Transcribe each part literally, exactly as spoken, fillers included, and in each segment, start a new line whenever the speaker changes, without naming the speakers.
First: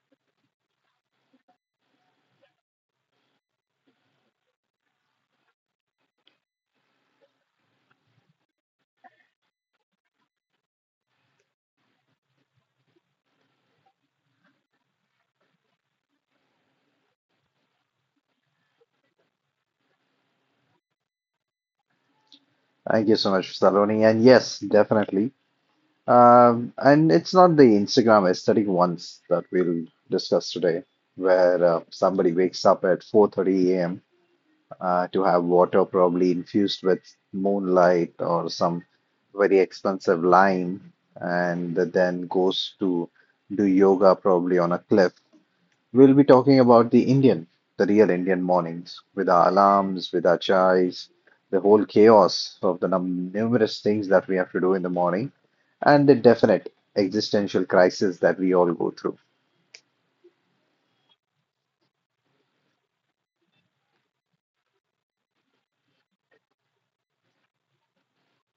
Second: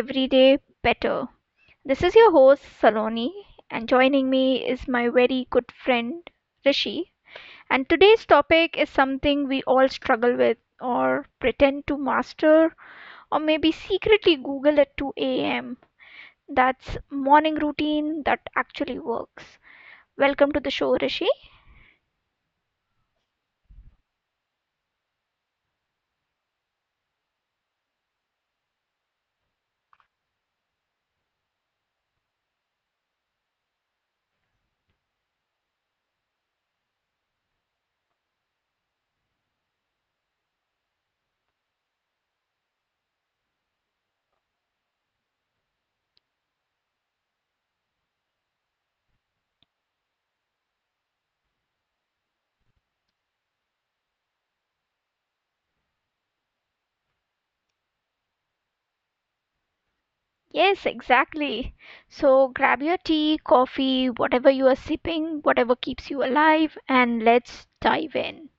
Everyday Better. This is your host, Saloni, and joining me is my very good friend, Rishi. And today's topic is something we all struggle with, or pretend to master, or maybe secretly Google at two a m. That's morning routine that actually works. Welcome to the show, Rishi.
Thank you so much, Saloni. And yes, definitely. Um, and it's not the Instagram aesthetic ones that we'll discuss today, where uh, somebody wakes up at four thirty a m. Uh, to have water probably infused with moonlight or some very expensive lime, and then goes to do yoga probably on a cliff. We'll be talking about the Indian, the real Indian mornings, with our alarms, with our chais, the whole chaos of the num numerous things that we have to do in the morning, and the definite existential crisis that we all go through.
Yes, exactly. So grab your tea, coffee, whatever you are sipping, whatever keeps you alive, and let's dive in.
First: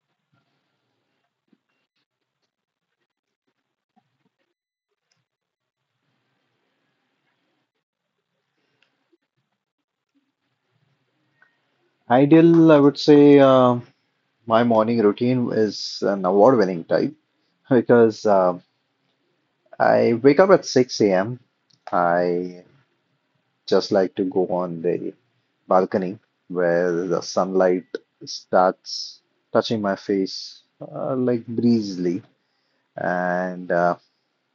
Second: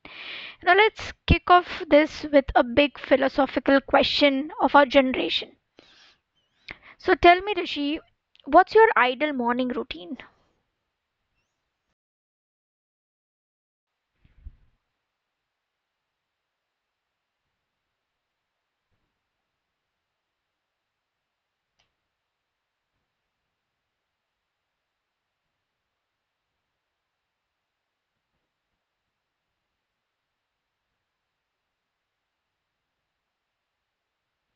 Now, let's kick off this with a big philosophical question of our generation. So, tell me, Rishi, what's your ideal morning routine?
Ideal, I would say, uh, my morning routine is an award-winning type because uh, I wake up at six a m. I just like to go on the balcony where the sunlight starts touching my face uh, like breezily, and uh,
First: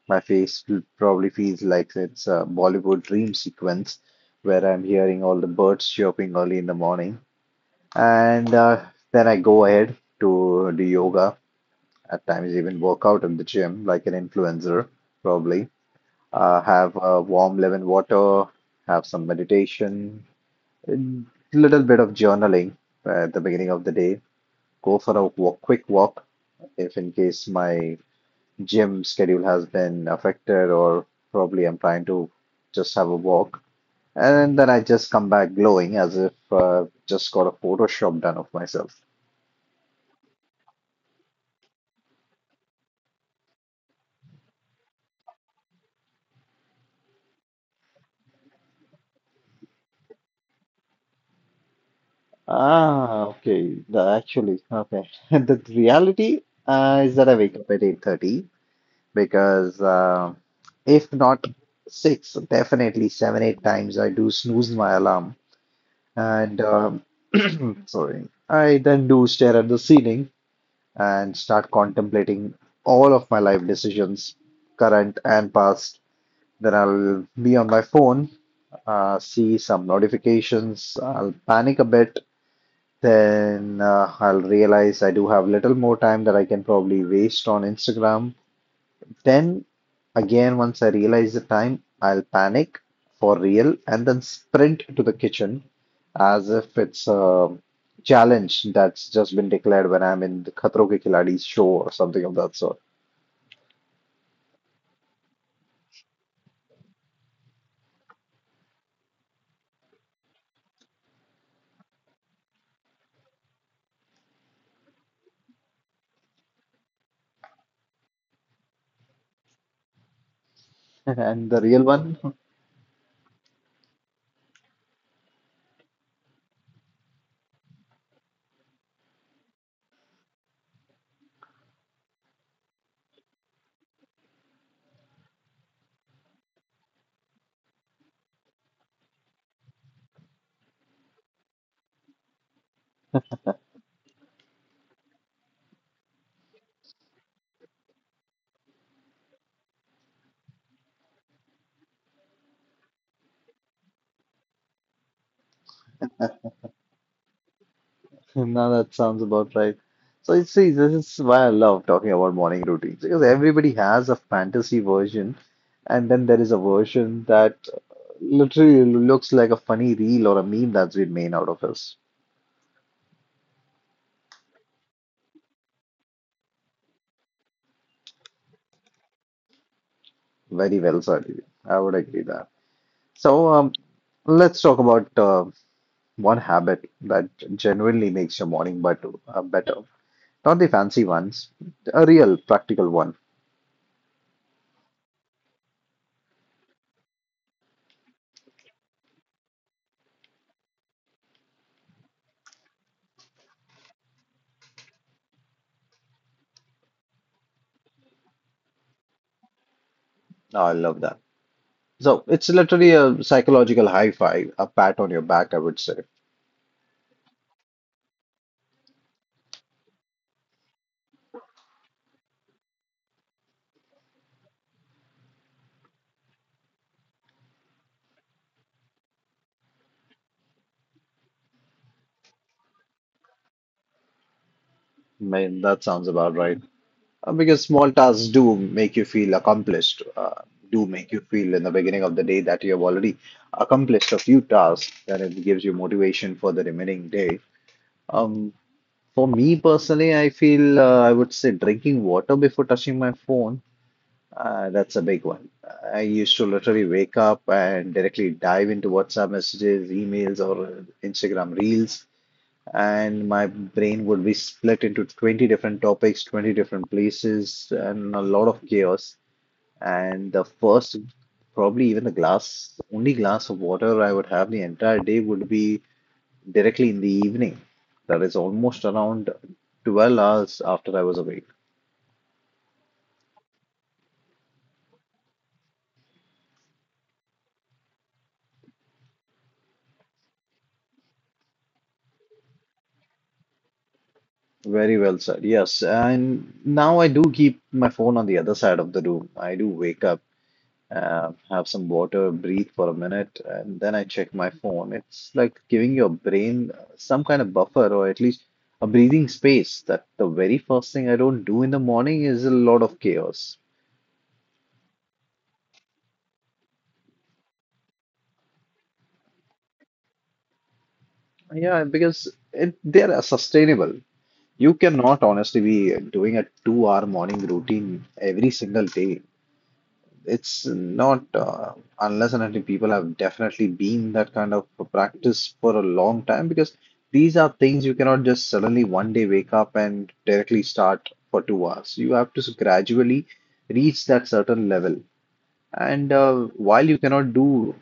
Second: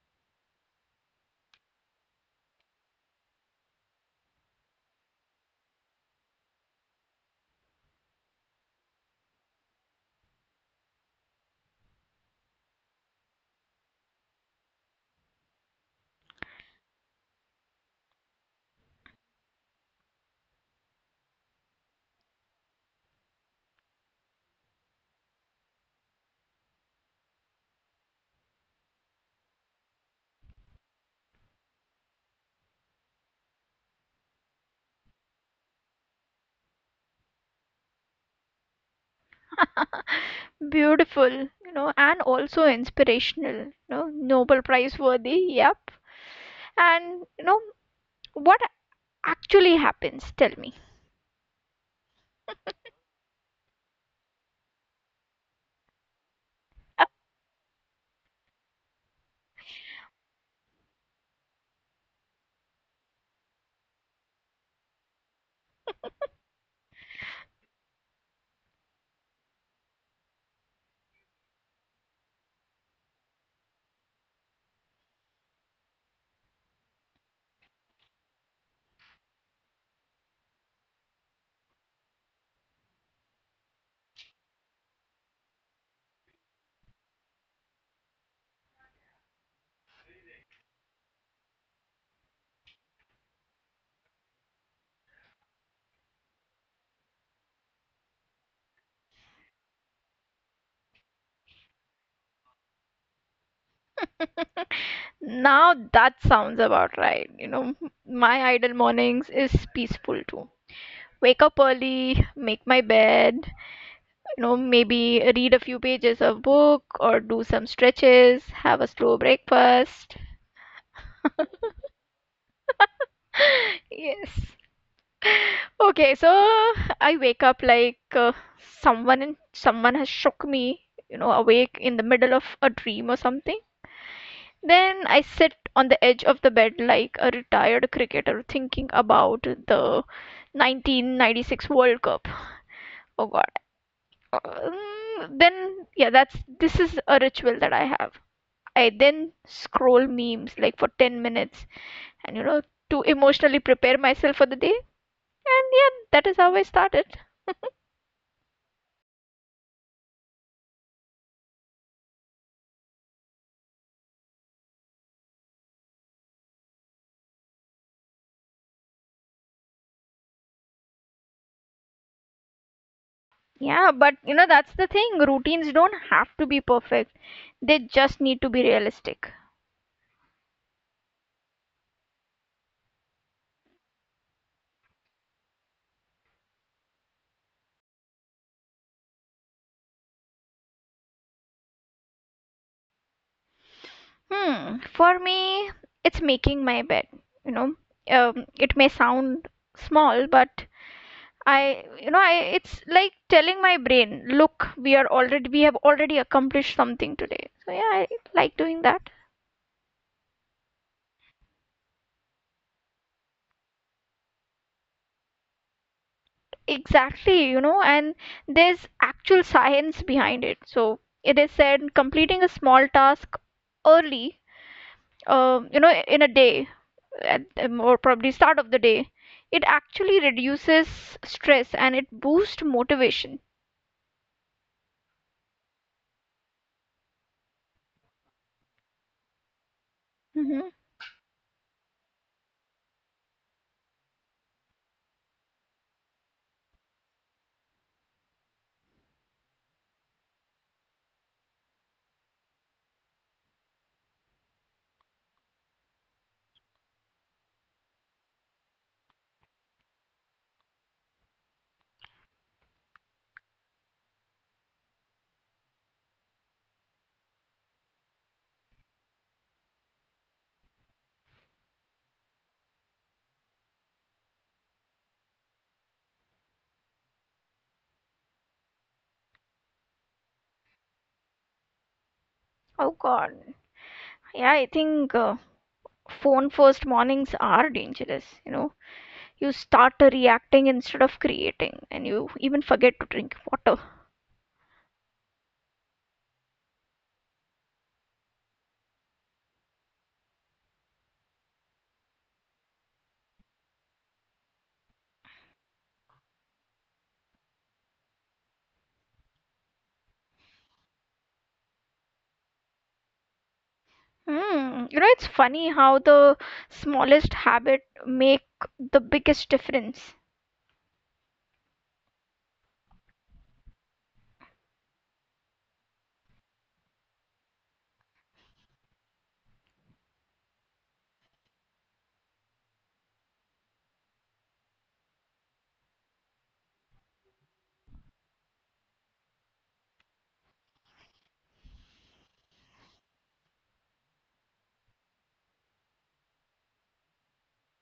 my face probably feels like it's a Bollywood dream sequence where I'm hearing all the birds chirping early in the morning, and uh, then I go ahead to do yoga. At times, even work out in the gym like an influencer, probably. Uh, have uh, warm lemon water, have some meditation, a little bit of journaling at the beginning of the day. Go for a walk, quick walk if in case my gym schedule has been affected, or probably I'm trying to just have a walk. And then I just come back glowing as if uh, just got a Photoshop done of myself.
Beautiful, you know, and also inspirational, you know, Nobel Prize worthy, yep. And, you know, what actually happens? Tell me.
Ah, okay. The, actually, okay. The reality uh, is that I wake up at eight thirty because uh, if not six, definitely seven, eight times I do snooze my alarm. And um, sorry, I then do stare at the ceiling and start contemplating all of my life decisions, current and past. Then I'll be on my phone, uh, see some notifications, I'll panic a bit. Then uh, I'll realize I do have little more time that I can probably waste on Instagram, then again, once I realize the time, I'll panic for real and then sprint to the kitchen as if it's a challenge that's just been declared when I'm in the Khatro Ke Khiladi show or something of that sort.
Now that sounds about right. You know, my idle mornings is peaceful too. Wake up early, make my bed, you know, maybe read a few pages of book or do some stretches, have a slow breakfast.
And the real one?
Yes. Okay, so I wake up like uh, someone someone has shook me, you know, awake in the middle of a dream or something. Then I sit on the edge of the bed like a retired cricketer thinking about the nineteen ninety-six World Cup. Oh God. Um, Then, yeah, that's this is a ritual that I have. I then scroll memes like for ten minutes and, you know, to emotionally prepare myself for the day. And yeah, that is how I started.
Now that sounds about right. So you see, this is why I love talking about morning routines because everybody has a fantasy version, and then there is a version that literally looks like a funny reel or a meme that's been made out of us.
Yeah, but you know, that's the thing. Routines don't have to be perfect, they just need to be realistic.
Very well said. I would agree that. So um, let's talk about uh, one habit that genuinely makes your morning but uh, better. Not the fancy ones, a real practical one.
Hmm. For me, it's making my bed. You know, um, it may sound small, but I, you know, I, it's like telling my brain, look, we are already, we have already accomplished something today. So yeah, I like doing that.
I love that. So it's literally a psychological high five, a pat on your back, I would say.
Exactly, you know, and there's actual science behind it. So it is said completing a small task early, uh, you know, in a day at, um, or probably start of the day it actually reduces stress and it boosts motivation.
Man, that sounds about right. Uh, because small tasks do make you feel accomplished, uh,
Hmm.
do make you feel in the beginning of the day that you have already accomplished a few tasks, and it gives you motivation for the remaining day. Um, For me personally, I feel uh, I would say drinking water before touching my phone. Uh, that's a big one. I used to literally wake up and directly dive into WhatsApp messages, emails, or Instagram reels, and my brain would be split into twenty different topics, twenty different places, and a lot of chaos. And the first, probably even the glass, only glass of water I would have the entire day would be directly in the evening. That is almost around twelve hours after I was awake.
Oh God. Yeah, I think uh, phone first mornings are dangerous, you know. You start reacting instead of creating and you even forget to drink water.
Very well said. Yes. And now I do keep my phone on the other side of the room. I do wake up, uh, have some water, breathe for a minute, and then I check my phone. It's like giving your brain some kind of buffer or at least a breathing space that the very first thing I don't do in the morning is a lot of chaos.
Hmm. You know, it's funny how the smallest habit make the biggest difference.
Yeah, because it, they're sustainable. You cannot honestly be doing a two-hour morning routine every single day. It's not, uh, unless and until people have definitely been that kind of practice for a long time, because these are things you cannot just suddenly one day wake up and directly start for two hours. You have to gradually reach that certain level. And uh, while you cannot do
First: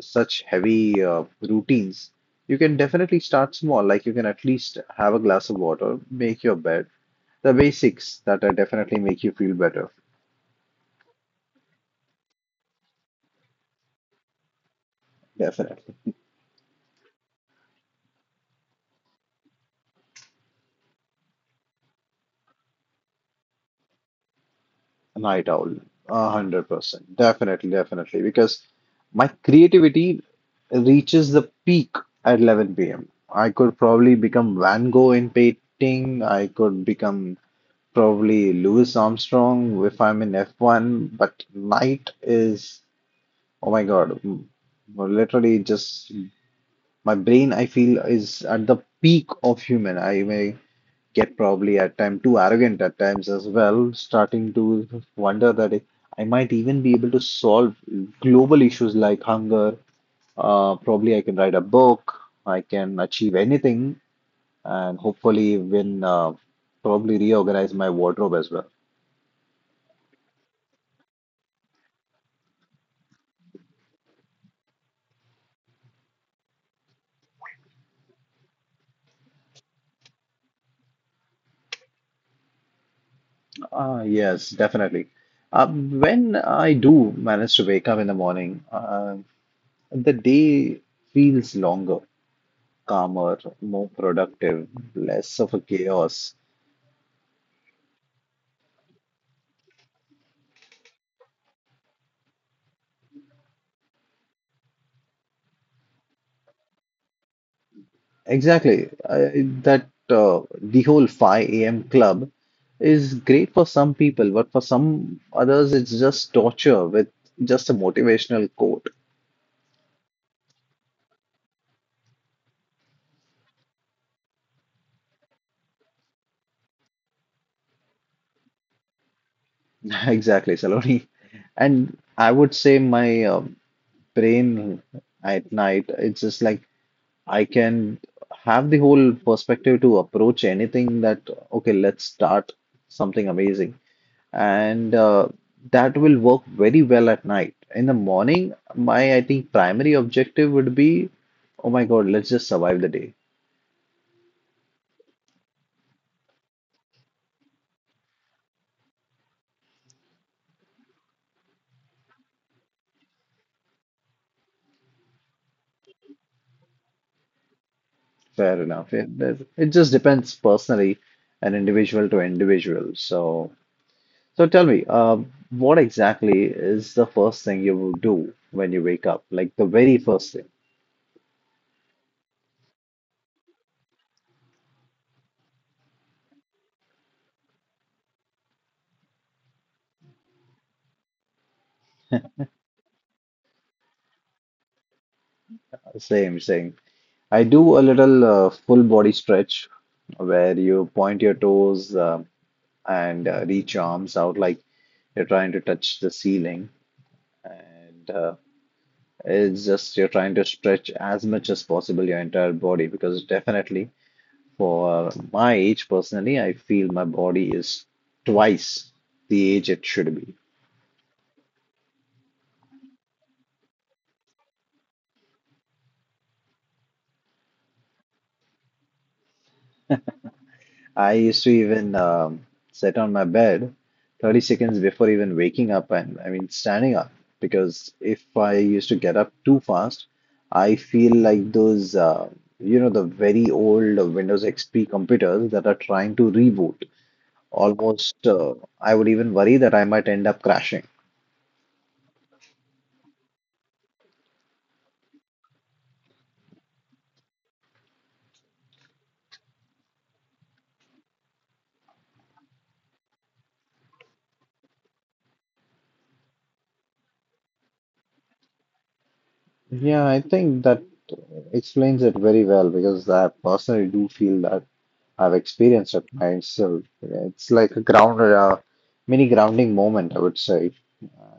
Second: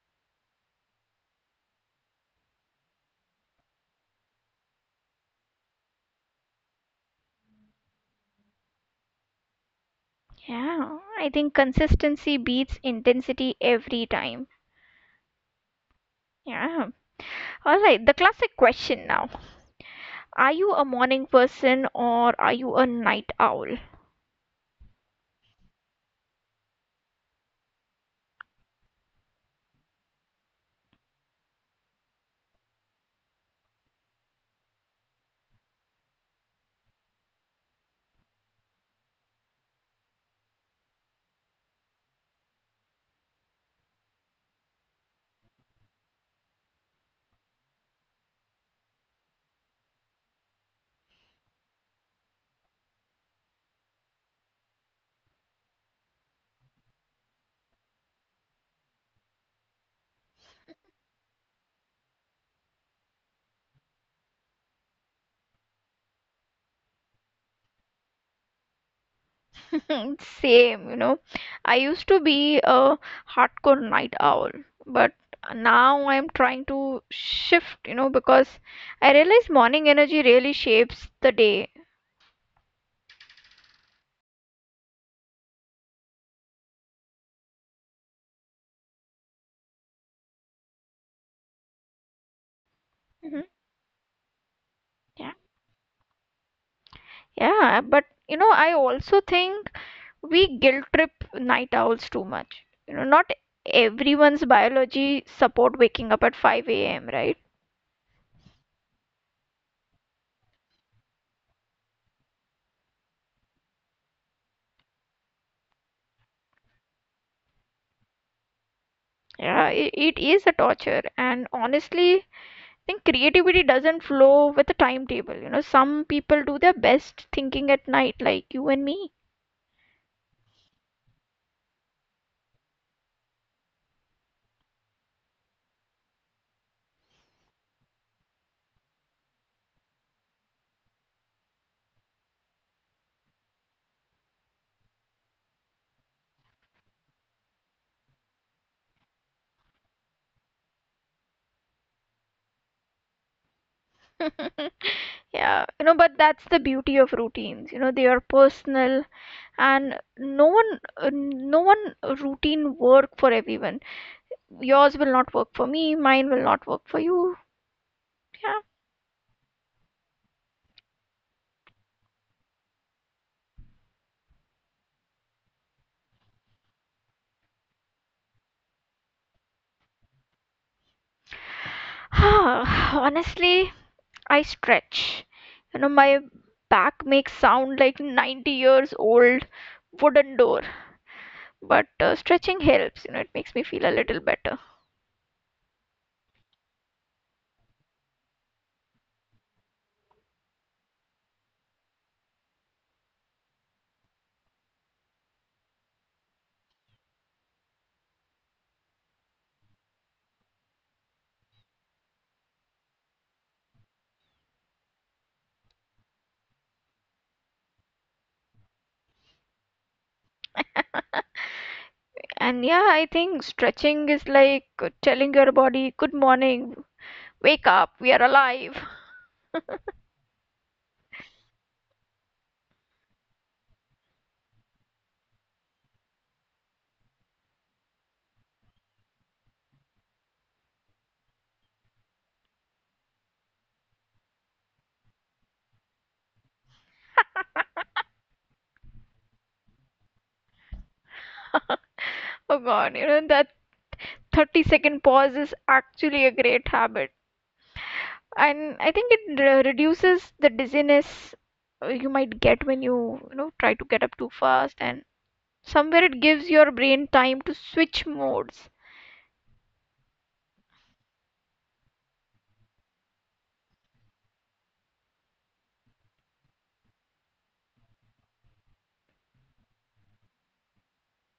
such heavy uh, routines, you can definitely start small. Like you can at least have a glass of water, make your bed, the basics that are definitely make you feel better.
Yeah, I think consistency beats intensity every time.
Definitely.
Yeah. All right, the classic question now. Are you a morning person or are you a night owl?
A night owl, a hundred percent, definitely, definitely, because my creativity reaches the peak at eleven p m. I could probably become Van Gogh in painting. I could become probably Louis Armstrong if I'm in F one. But night is, oh my God, m- literally just my brain, I feel, is at the peak of human. I may get probably at times too arrogant at times as well, starting to wonder that if I might even be able to solve global issues like hunger. Uh, probably I can write a book, I can achieve anything, and hopefully win, uh, probably reorganize my wardrobe as well.
Same, you know. I used to be a hardcore night owl, but now I'm trying to shift, you know, because I realize morning energy really shapes the day.
Uh, yes, definitely. Uh, when I do manage to wake up in the morning, uh, the day feels longer, calmer,
Hmm.
more productive,
Yeah.
less of a chaos.
Yeah, but you know, I also think we guilt trip night owls too much. You know, not everyone's biology support waking up at five a m, right?
Exactly. I, that uh, the whole five a m club is great for some people, but for some others, it's just torture with just a motivational quote.
Yeah, it, it is a torture, and honestly, I think creativity doesn't flow with a timetable. You know, some people do their best thinking at night, like you and me.
Exactly, Saloni. And I would say my um brain at night, it's just like I can have the whole perspective to approach anything that, okay, let's start something amazing, and uh, that will work very well at night. In the morning, my I think primary objective would be, oh my God, let's just survive the day.
Yeah, you know, but that's the beauty of routines. You know, they are personal, and no one, uh, no one routine work for everyone. Yours will not work for me. Mine will not work for you.
Fair enough. It, that- it just depends personally and individual to individual. So, so tell me, uh, what exactly is the first thing you will do when you wake up? Like the very first thing.
Yeah. Honestly, I stretch. You know, my back makes sound like ninety years old wooden door, but uh, stretching helps, you know. It makes me feel a little better.
Same, same. I do a little uh, full body stretch where you point your toes. um and uh, reach your arms out like you're trying to touch the ceiling. And uh, it's just you're trying to stretch as much as possible your entire body because definitely for my age personally, I feel my body is twice the age it should be.
And yeah, I think stretching is like uh, telling your body good morning. Wake up, we are alive.
I used to even um, sit on my bed thirty seconds before even waking up, and I mean standing up, because if I used to get up too fast, I feel like those, uh, you know, the very old Windows X P computers that are trying to reboot. Almost, uh, I would even worry that I might end up crashing.
Oh god, you know that thirty second pause is actually a great habit, and I think it re- reduces the dizziness uh, you might get when you you know, try to get up too fast, and somewhere it gives your brain time to switch modes.
Yeah, I think that explains it very well because I personally do feel that I've experienced it myself. It's like a ground, uh, mini grounding moment, I would say.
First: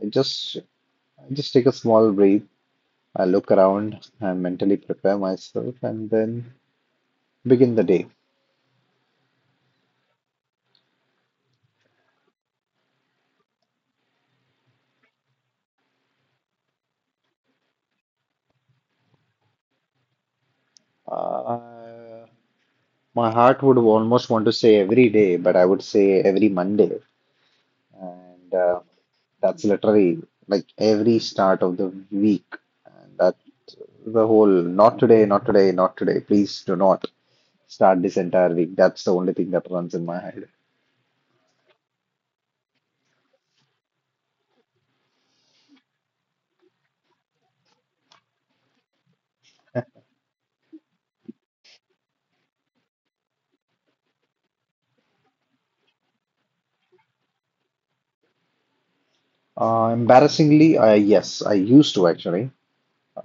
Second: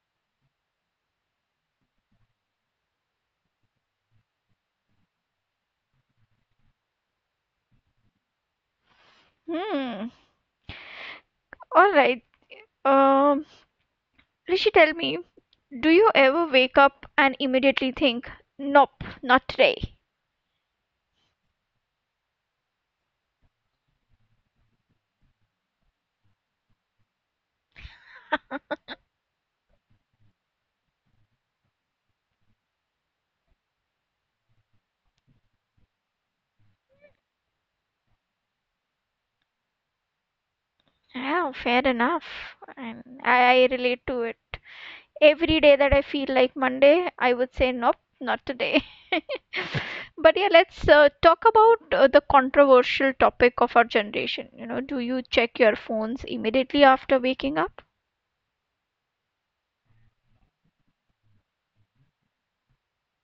I just, I just take a small breath. I look around and mentally prepare myself, and then begin the day.
Hmm. All right. um Rishi, tell me, do you ever wake up and immediately think, nope, not today?
Uh, my heart would almost want to say every day, but I would say every Monday, and uh, that's literally like every start of the week. And that the whole not today, not today, not today. Please do not start this entire week. That's the only thing that runs in my head.
Yeah, fair enough. And I, I relate to it. Every day that I feel like Monday, I would say, nope, not today. But yeah, let's uh, talk about uh, the controversial topic of our generation. You know, do you check your phones immediately after waking up?
Uh, embarrassingly, uh, yes, I used to actually.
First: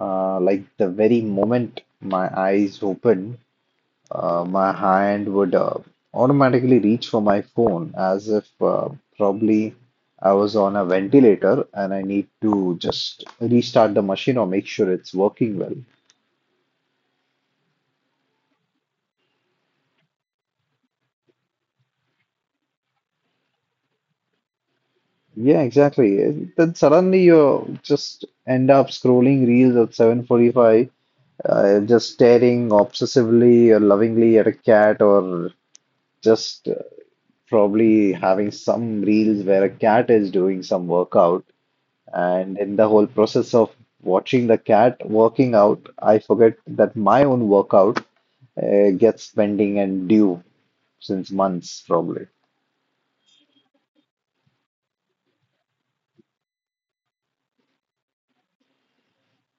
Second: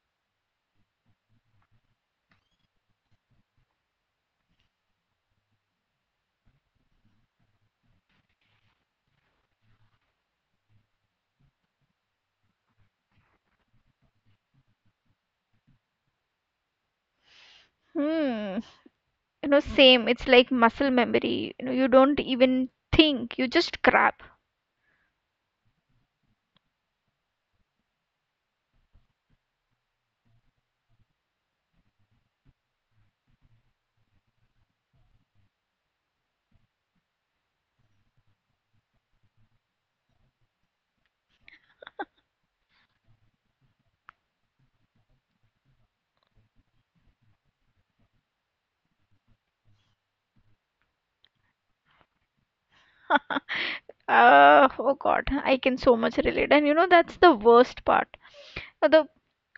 Uh, like the very moment my eyes opened, uh, my hand would uh, automatically reach for my phone as if uh, probably I was on a ventilator and I need to just restart the machine or make sure it's working well.
Hmm. You know, same. It's like muscle memory. You know, you don't even think, you just grab.
Yeah, exactly. It- then suddenly you just end up scrolling reels at seven forty-five, uh, just staring obsessively or lovingly at a cat or just probably having some reels where a cat is doing some workout. And in the whole process of watching the cat working out, I forget that my own workout uh, gets pending and due since months, probably.
Uh, oh God, I can so much relate. And you know, that's the worst part. Uh, The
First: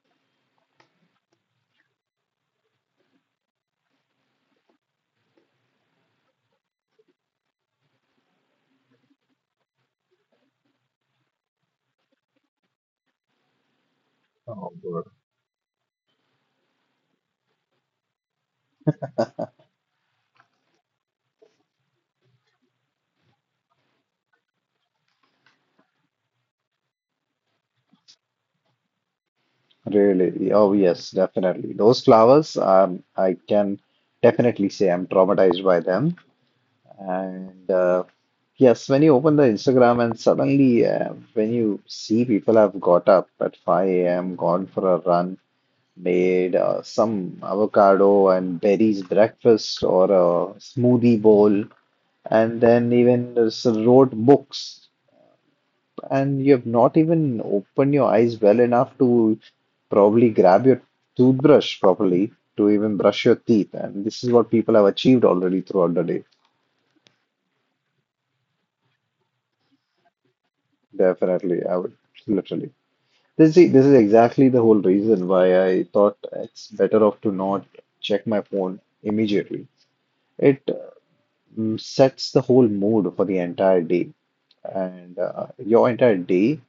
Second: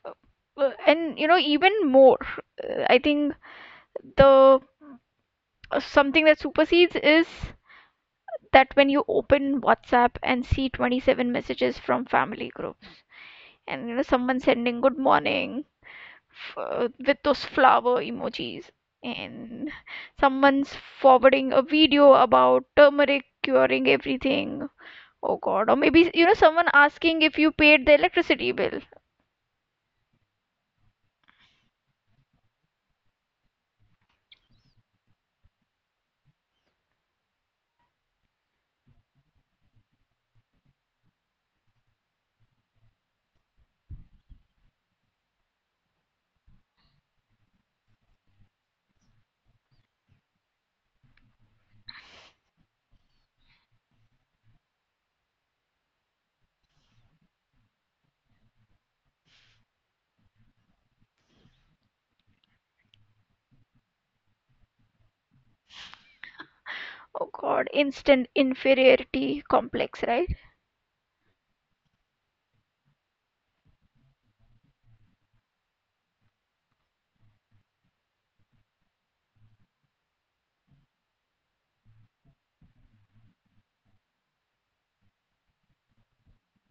uh, And you know, even more, uh, I think the uh, something that supersedes is that when you open WhatsApp and see twenty-seven messages from family groups, and, you know, someone
Oh,
sending good
God.
morning f- uh, with those flower emojis, and someone's forwarding a video about turmeric curing everything. Oh God. Or maybe, you know, someone asking if you paid the electricity bill.
Really? Oh, yes, definitely. Those flowers, um, I can definitely say I'm traumatized by them. And uh, yes, when you open the Instagram and suddenly uh, when you see people have got up at five a m, gone for a run, made uh, some avocado and berries breakfast or a smoothie bowl, and then even s- wrote books, and you have not even opened your eyes well enough to probably grab your toothbrush properly to even brush your teeth. And this is what people have achieved already throughout the day.
Oh God. Instant inferiority complex, right?
Definitely, I would literally. This is, this is exactly the whole reason why I thought it's better off to not check my phone immediately. It um, sets the whole mood for the entire day, and uh, your entire day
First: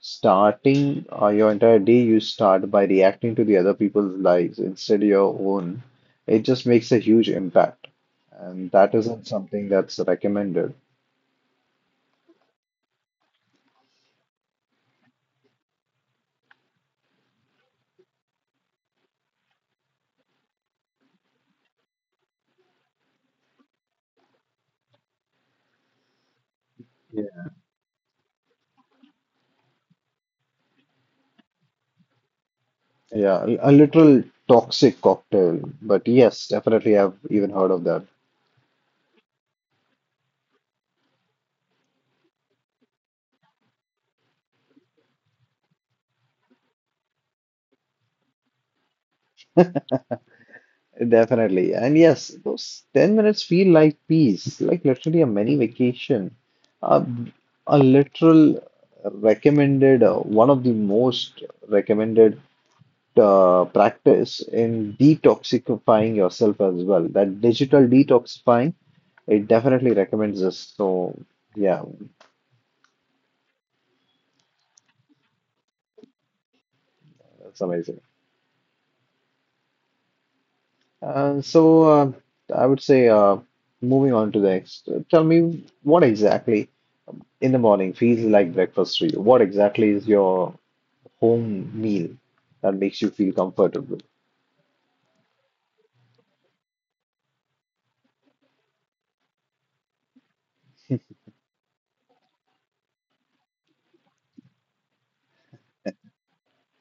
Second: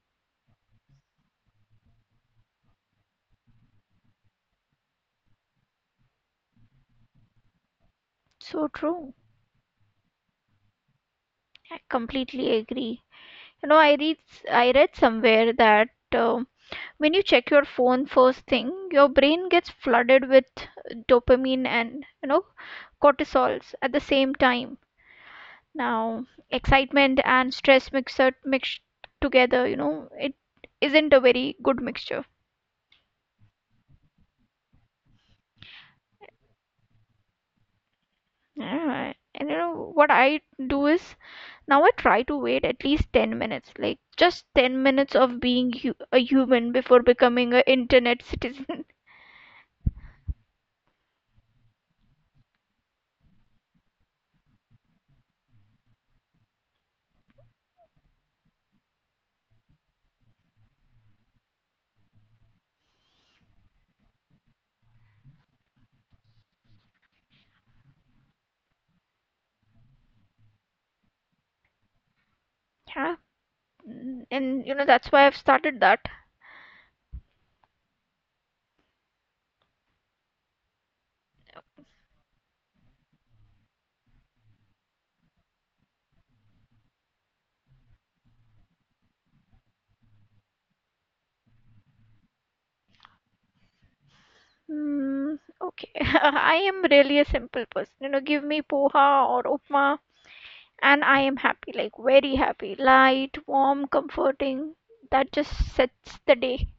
starting uh, your entire day you start by reacting to the other people's lives instead of your own. It just makes a huge impact,
So
and that
true.
isn't something that's recommended.
I completely agree. You know, I read I read somewhere that um when you check your phone first thing, your brain gets flooded with dopamine and, you know, cortisols at the same time. Now, excitement
Yeah.
and stress mixed mixed together, you know, it isn't a very good mixture.
Yeah, a a literal toxic cocktail. But yes, definitely, I've even heard of that.
Yeah, and you know what I do is now I try to wait at least ten minutes, like just ten minutes of being hu a human before becoming a internet citizen.
Definitely. And yes, those ten minutes feel like peace, like literally a mini vacation, a, a literal recommended, uh, one of the most recommended uh, practice in detoxifying yourself as well. That digital detoxifying, it definitely recommends this. So, yeah,
Yeah. Mm, and you know that's why I've started that.
that's amazing. Uh, so, uh, I would say, uh, moving on to the next, tell me what exactly in the morning feels like breakfast to you? What exactly is your home meal that makes you feel comfortable?
Mm, okay. I am really a simple person. You know, give me poha or upma, and I am happy, like very happy, light, warm, comforting. That just sets the day.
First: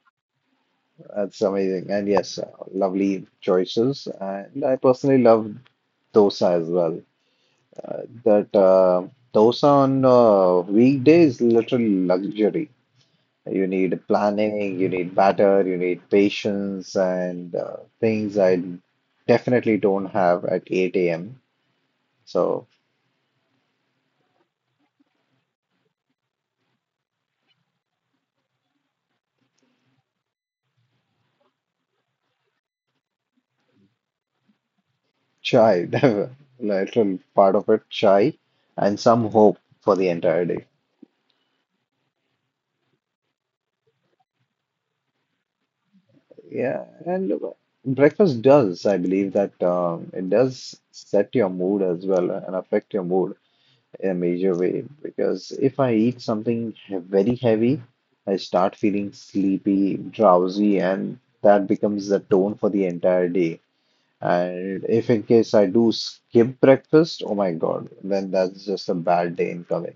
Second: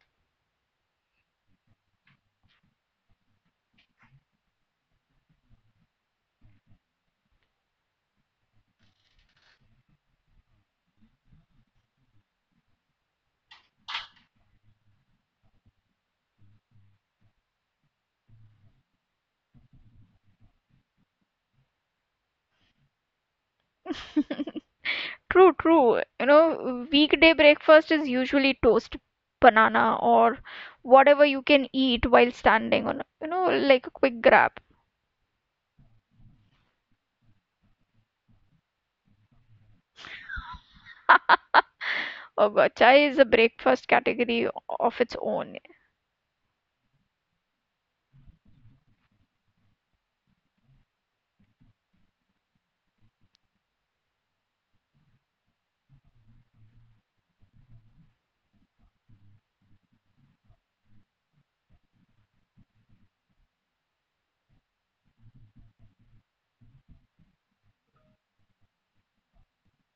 That's amazing. And yes, uh, lovely choices. And I personally love dosa as well. Uh, that uh, dosa on uh, weekdays is literal luxury. You need planning, you need batter, you need patience, and uh, things I definitely don't have at eight a m. So
True, true. You know, weekday breakfast is usually toast, banana, or whatever you can eat while standing on, you know, like a quick grab.
chai, the literal part of it, chai, and some hope for the entire day.
Uh, chai is a breakfast category of its own.
Yeah, and breakfast does, I believe that um, it does set your mood as well and affect your mood in a major way. Because if I eat something he- very heavy, I start feeling sleepy, drowsy, and that becomes the tone for the entire day. And if in case I do skip breakfast, oh my God, then that's just a bad day incoming.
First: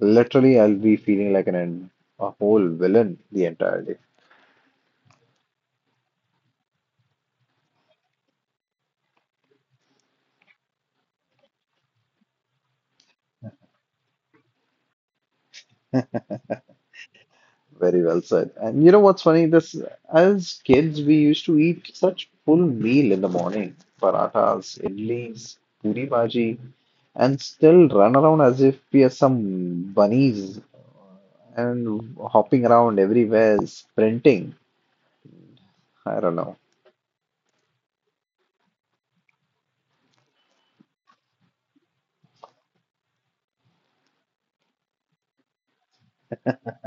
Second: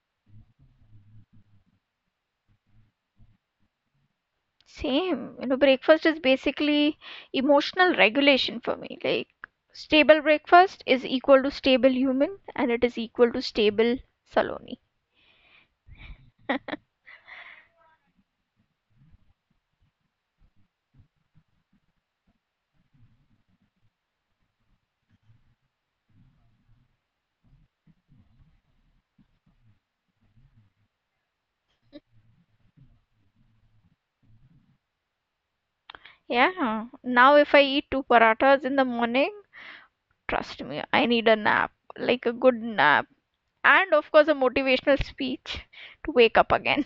Literally, I'll be feeling like an en- a whole villain the entire day.
Same, you know, breakfast is basically emotional regulation for me. Like, stable breakfast is equal to stable human, and it is equal to stable Saloni.
Very well said. And you know what's funny? This As kids, we used to eat such full meal in the morning, parathas, idlis, puri bhaji, and still run around as if we are some bunnies and hopping around everywhere, sprinting. I don't know.
Yeah. Now, if I eat two parathas in the morning, trust me, I need a nap, like a good nap, and of course a motivational speech to wake up again.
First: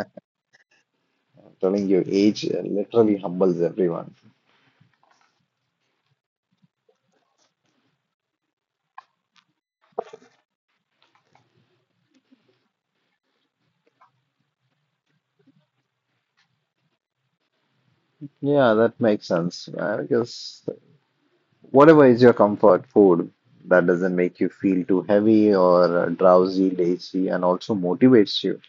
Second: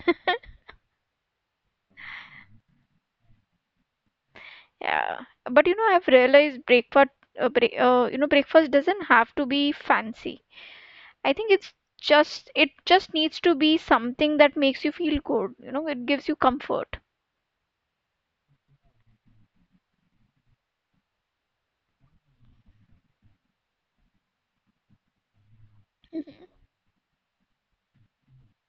I'm telling you, age uh, literally humbles everyone.
Yeah, but you know, I've realized breakfast, uh, break, uh, you know, breakfast doesn't have to be fancy. I think it's just it just needs to be something that makes you feel good, you know. It gives you comfort.
Yeah, that makes sense. I guess whatever is your comfort food that doesn't make you feel too heavy or uh, drowsy, lazy, and also motivates you,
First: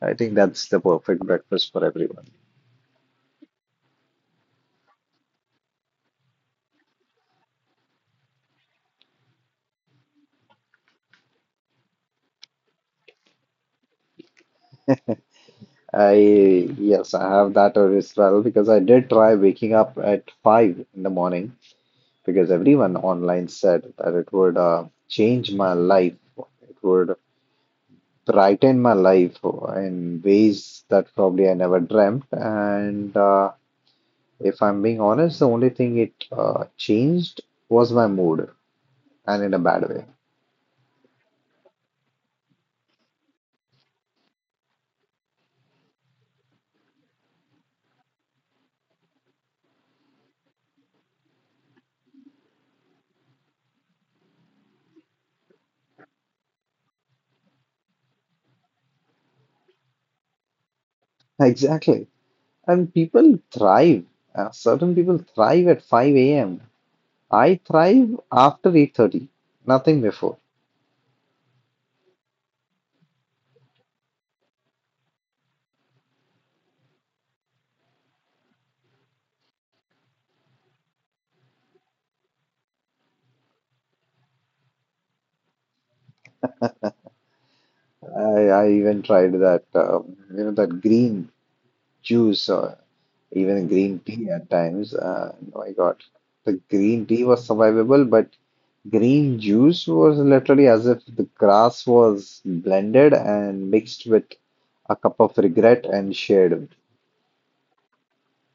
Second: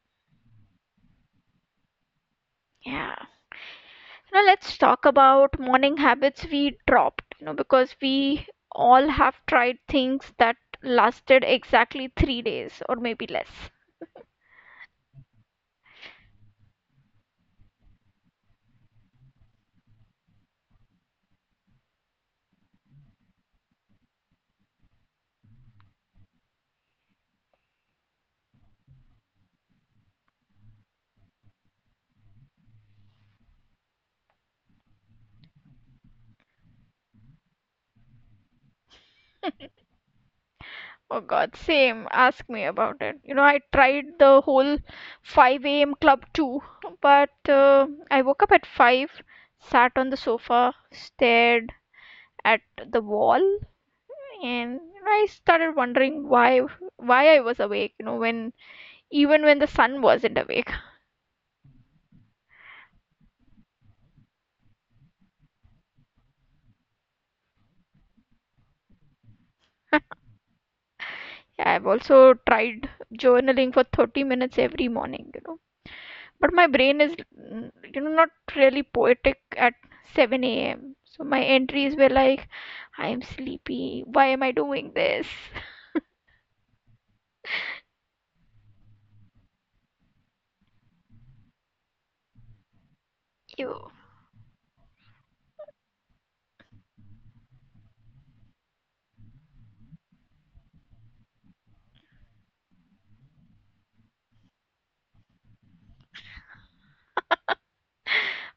I think that's the perfect breakfast for everyone.
Yeah, now let's talk about morning habits we dropped, you know, because we all have tried things that lasted exactly three days or maybe less.
I, yes, I have that or as well because I did try waking up at five in the morning because everyone online said that it would uh, change my life. It would brighten my life in ways that probably I never dreamt. And uh, if I'm being honest, the only thing it uh, changed was my mood, and in a bad way.
Oh God, same. Ask me about it. You know, I tried the whole five a m club too, but uh, I woke up at five, sat on the sofa, stared at the wall, and you know, I started wondering why why I was awake, you know, when even when the sun wasn't awake.
Exactly. And people thrive. Uh, certain people thrive at five a m. I thrive after eight thirty, nothing before.
Yeah, I've also tried journaling for thirty minutes every morning, you know, but my brain is, mm, you know, not really poetic at seven a m. So my entries were like, I am sleepy. Why am I doing this?
I, I even tried that, um, you know, that green juice. Uh, even
You,
green tea at times. Uh, oh my God, the green tea was survivable, but green juice was literally as if the grass was blended and mixed with a cup of regret and shared.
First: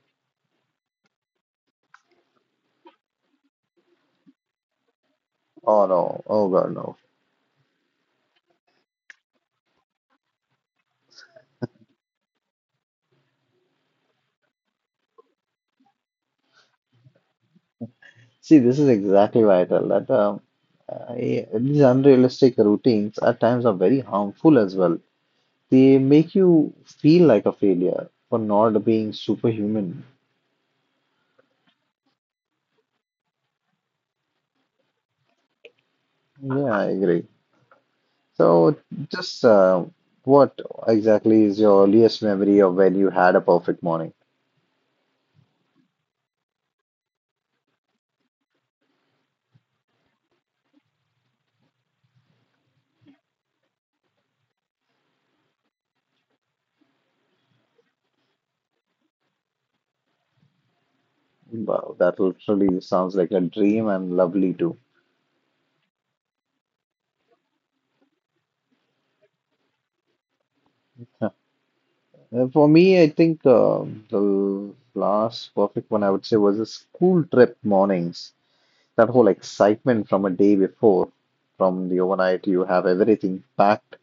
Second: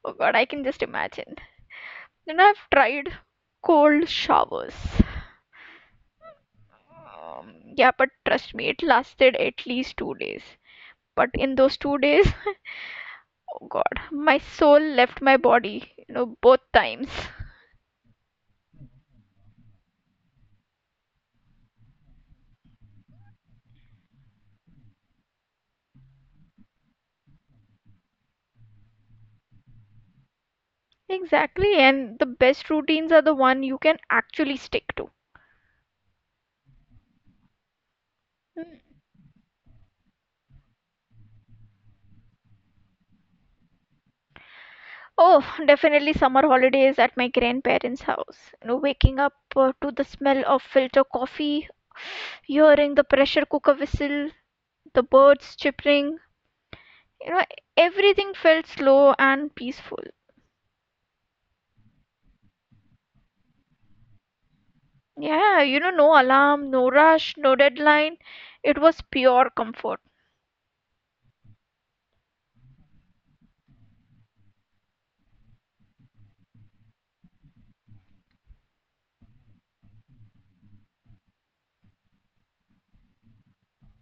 oh God, I can just imagine. Then I've tried cold showers.
Oh no, oh God, no.
Um, yeah, but trust me, it lasted at least two days. But in those two days, oh God, my soul left my body. You know, both times.
See, this is exactly why I tell that um, I, these unrealistic routines at times are very harmful as well. They make you feel like a failure for not being superhuman.
Exactly, and the best routines are the one you can actually stick to.
Yeah, I agree. So, just uh, what exactly is your earliest memory of when you had a perfect morning?
Oh, definitely summer holidays at my grandparents' house. You know, waking up uh, to the smell of filter coffee, hearing the pressure cooker whistle, the birds chirping. You know, everything felt slow and peaceful.
Wow, that literally sounds like a dream and lovely too.
Yeah, you know, no alarm, no rush, no deadline. It was pure comfort.
Uh, For me, I think uh, the last perfect one I would say was the school trip mornings. That whole excitement from a day before, from the overnight, you have everything packed.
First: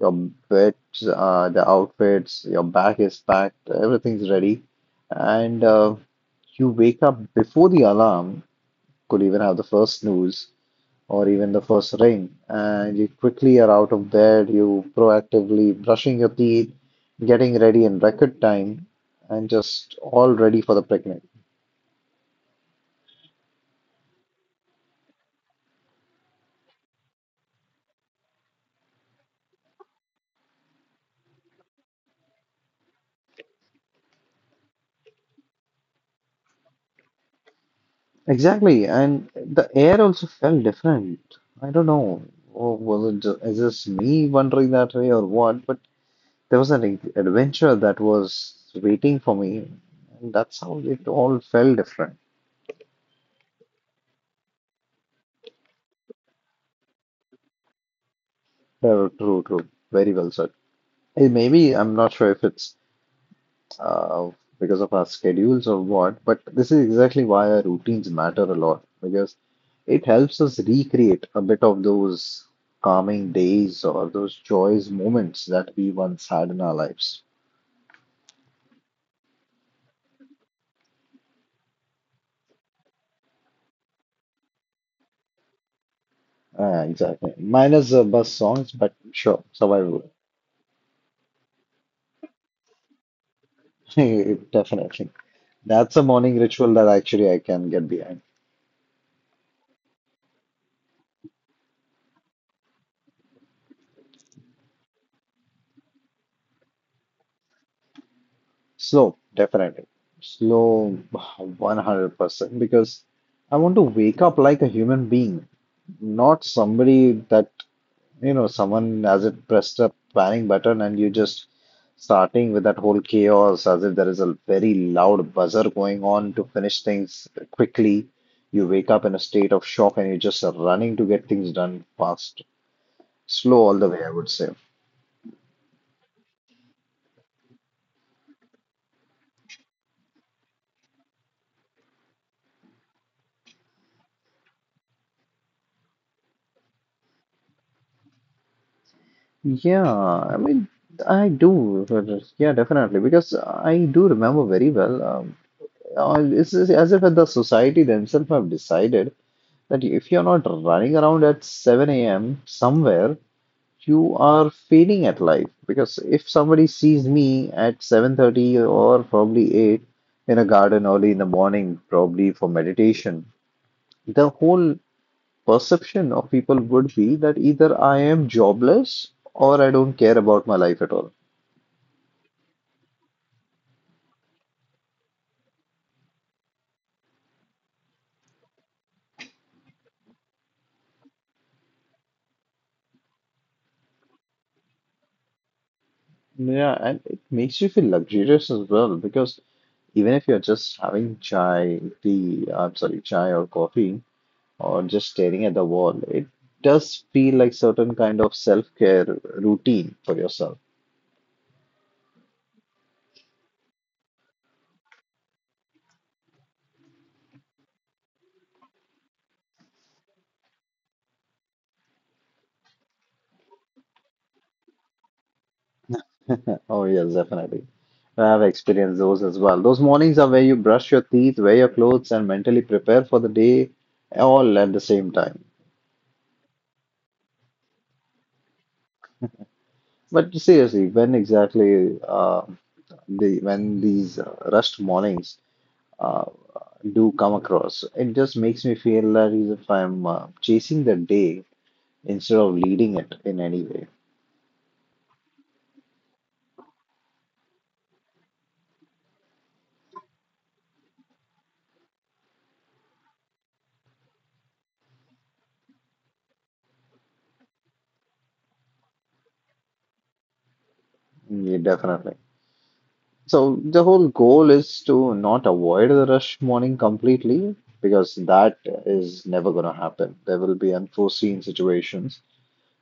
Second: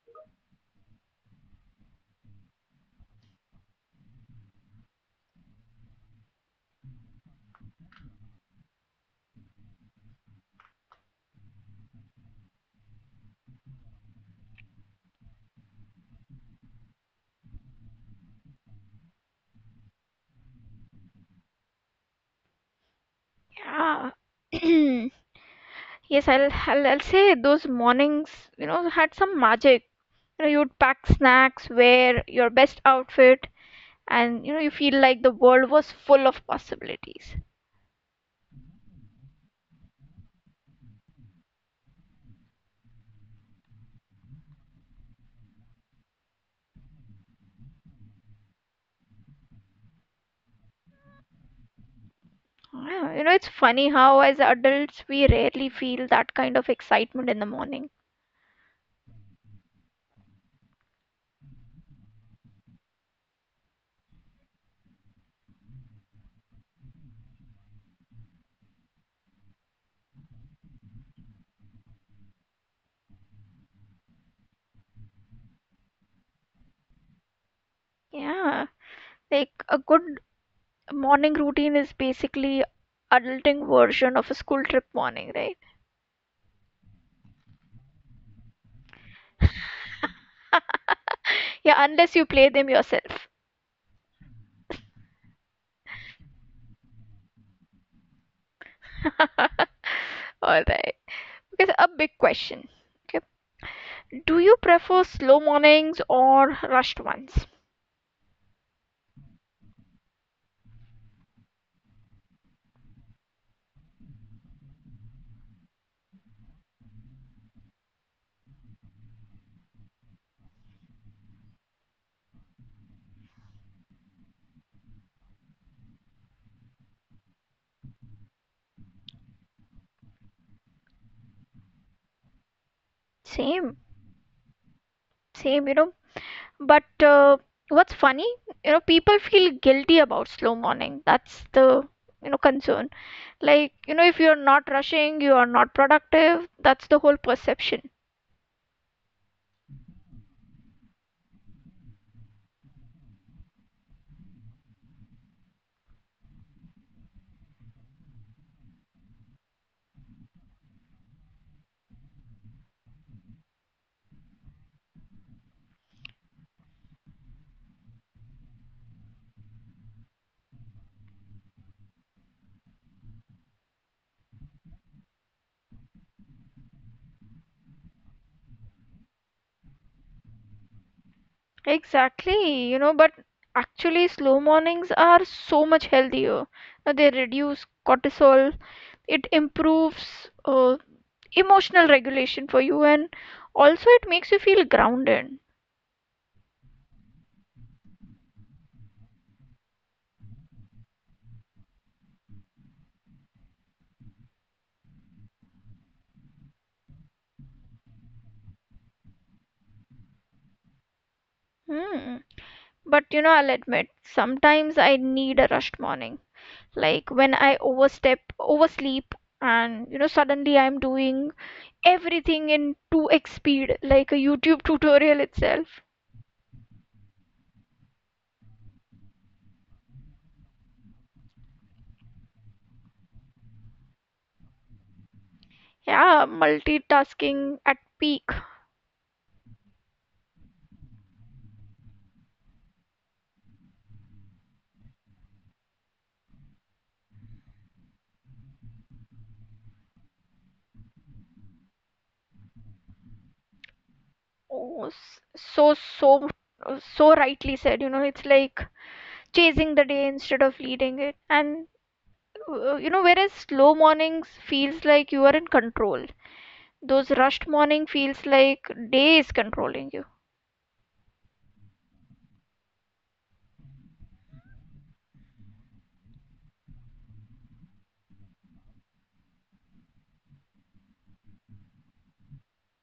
Your bets, uh, the outfits, your bag is packed, everything's ready. And uh, you wake up before the alarm could even have the first snooze or even the first ring. And you quickly are out of bed, you proactively brushing your teeth, getting ready in record time, and just all ready for the picnic.
Yeah. Yes, I'll, I'll, I'll say those mornings, you know, had some magic. You know, you'd pack snacks, wear your best outfit, and you know you feel like the world was full of possibilities.
Exactly, and the air also felt different. I don't know, or was it ju- is this me wondering that way or what? But there was an ad- adventure that was waiting for me, and that's how it all felt different.
Yeah, you know, it's funny how as adults we rarely feel that kind of excitement in the morning.
True, true, true. Very well said. Eh, maybe I'm not sure if it's uh, because of our schedules or what, but this is exactly why our routines matter a lot because it helps us recreate a bit of those calming days or those joyous moments that we once had in our lives.
Yeah, like a good morning routine is basically adulting version of a school trip morning, right?
Uh, exactly. Minus uh, bus songs, but sure, survivable.
Yeah, unless you play them yourself.
Definitely. That's a morning ritual that actually I can get behind.
All right, because a big question, okay, do you prefer slow mornings or rushed ones?
Slow, definitely. Slow, one hundred percent, because I want to wake up like a human being, not somebody that, you know, someone as if pressed a panic button and you just starting with that whole chaos as if there is a very loud buzzer going on to finish things quickly. You wake up in a state of shock and you're just running to get things done fast. Slow
same
all the way, I would say.
same you know. But uh, what's funny, you know, people feel guilty about slow morning. That's the, you know, concern. Like, you know, if you're not rushing, you are not productive. That's the whole perception.
Yeah, I mean, I do. Yeah, definitely. Because I do remember very well. Um, uh, it's it's as if the society themselves have decided that if you're not running around at seven a m somewhere, you are failing at life. Because if somebody sees me at seven thirty or probably eight in a garden early in the morning, probably for meditation, the whole perception of people would be that either I am jobless or I don't care about my life at all.
Exactly, you know, but actually, slow mornings are so much healthier. Now, they reduce cortisol, it improves uh, emotional regulation for you, and also it makes you feel grounded.
Yeah, and it makes you feel luxurious as well because even if you're just having chai, tea, I'm sorry, chai or coffee, or just staring at the wall, it does feel like certain kind of self-care routine for yourself.
Hmm. But you know, I'll admit, sometimes I need a rushed morning, like when I overstep oversleep, and you know, suddenly I'm doing everything in two x speed like a YouTube tutorial itself.
Oh yes, definitely. I've experienced those as well. Those mornings are where you brush your teeth, wear your clothes, and mentally prepare for the day all at the same time.
Yeah, multitasking at peak.
But seriously, when exactly uh, the when these uh, rushed mornings uh. do come across, it just makes me feel that is if I'm uh, chasing the day instead of leading it in any way.
Oh, so so so rightly said, you know. It's like chasing the day instead of leading it, and uh, you know, whereas slow mornings feels like you are in control, those rushed morning feels like day is controlling you.
Yeah, definitely. So the whole goal is to not avoid the rush morning completely because that is never going to happen. There will be unforeseen situations,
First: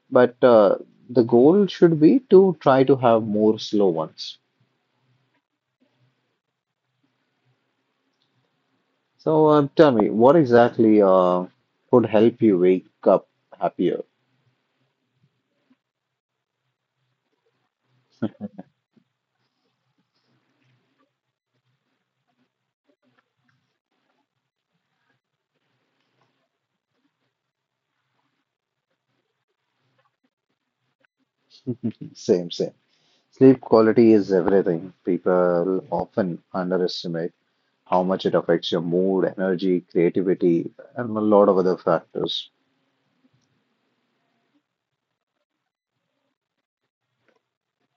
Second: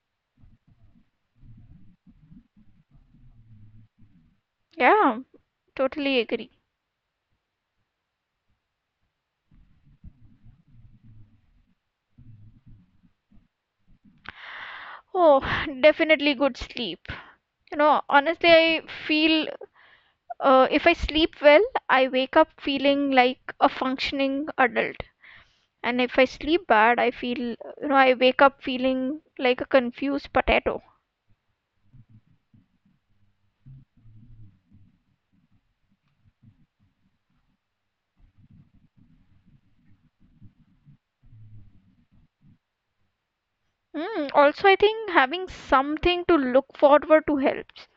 but uh, the goal should be to try to have more slow ones.
Yeah, totally agree.
So uh, tell me, what exactly uh, could help you wake up happier?
Oh, definitely good sleep. You know, honestly, I feel uh, if I sleep well, I wake up feeling like a functioning adult. And if I sleep bad, I feel, you know, I wake up feeling like a confused potato.
Same, same. Sleep quality is everything. People often underestimate how much it affects your mood, energy, creativity, and a lot of other factors.
Mm, also, I think having something to look forward to helps.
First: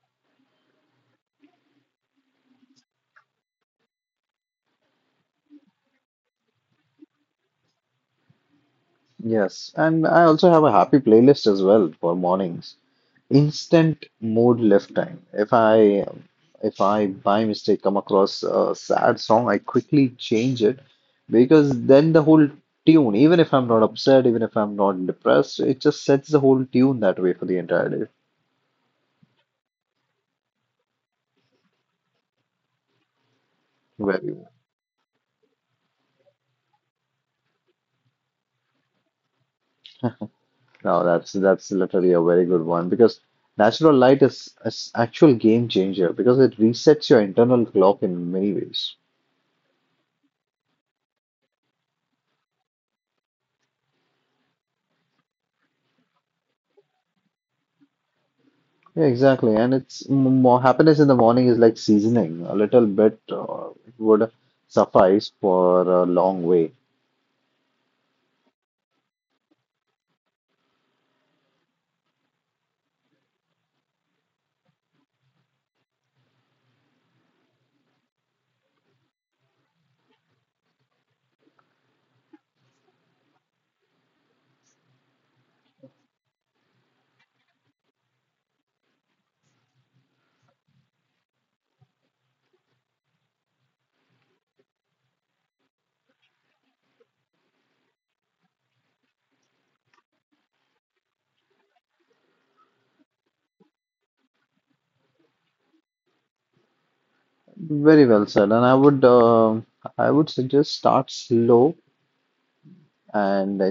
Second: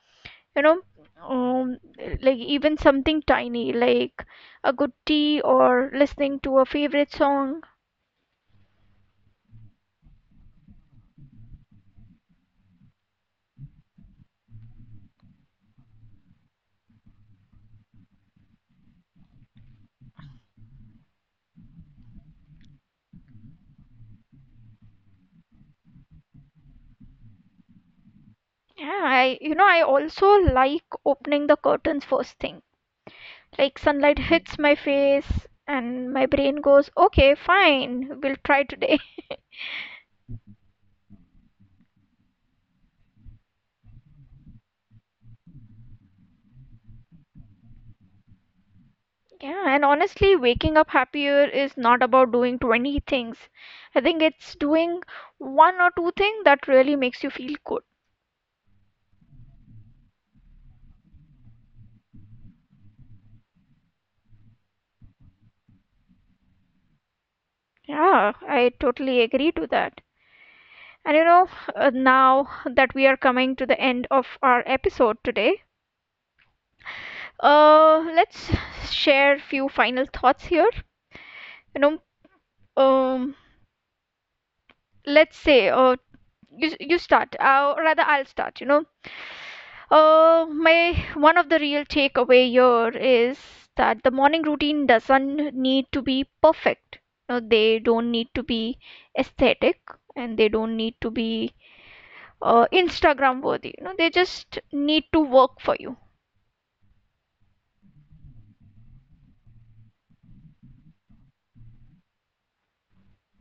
You know, um, like even something tiny, like a good tea or listening to a favorite song.
Yes, and I also have a happy playlist as well for mornings. Instant mood lift time. If I if I by mistake come across a sad song, I quickly change it because then the whole tune, even if I'm not upset, even if I'm not depressed, it just sets the whole tune that way for the entire day.
Yeah, I, you know, I also like opening the curtains first thing, like sunlight
Very
hits my face and my brain goes, okay fine, we'll try today.
no, that's that's literally a very good one because natural light is an actual game changer because it resets your internal clock in many ways.
Yeah, and honestly waking up happier is not about doing twenty things. I think it's doing one or two things that really makes you feel good.
Yeah, exactly. And it's m- more happiness in the morning is like seasoning. A little bit uh, would suffice for a long way.
Yeah, I totally agree to that. And you know, uh, now that we are coming to the end of our episode today, uh let's share few final thoughts here, you know. um let's say, uh, you you start, uh, or rather I'll start, you know. Uh, my one of the real takeaway here is that the morning routine doesn't need to be perfect. You know, they don't need to be aesthetic and they don't need to be uh, Instagram worthy, you know. They just need to work for you.
Very well said. And I would uh, I would suggest start slow and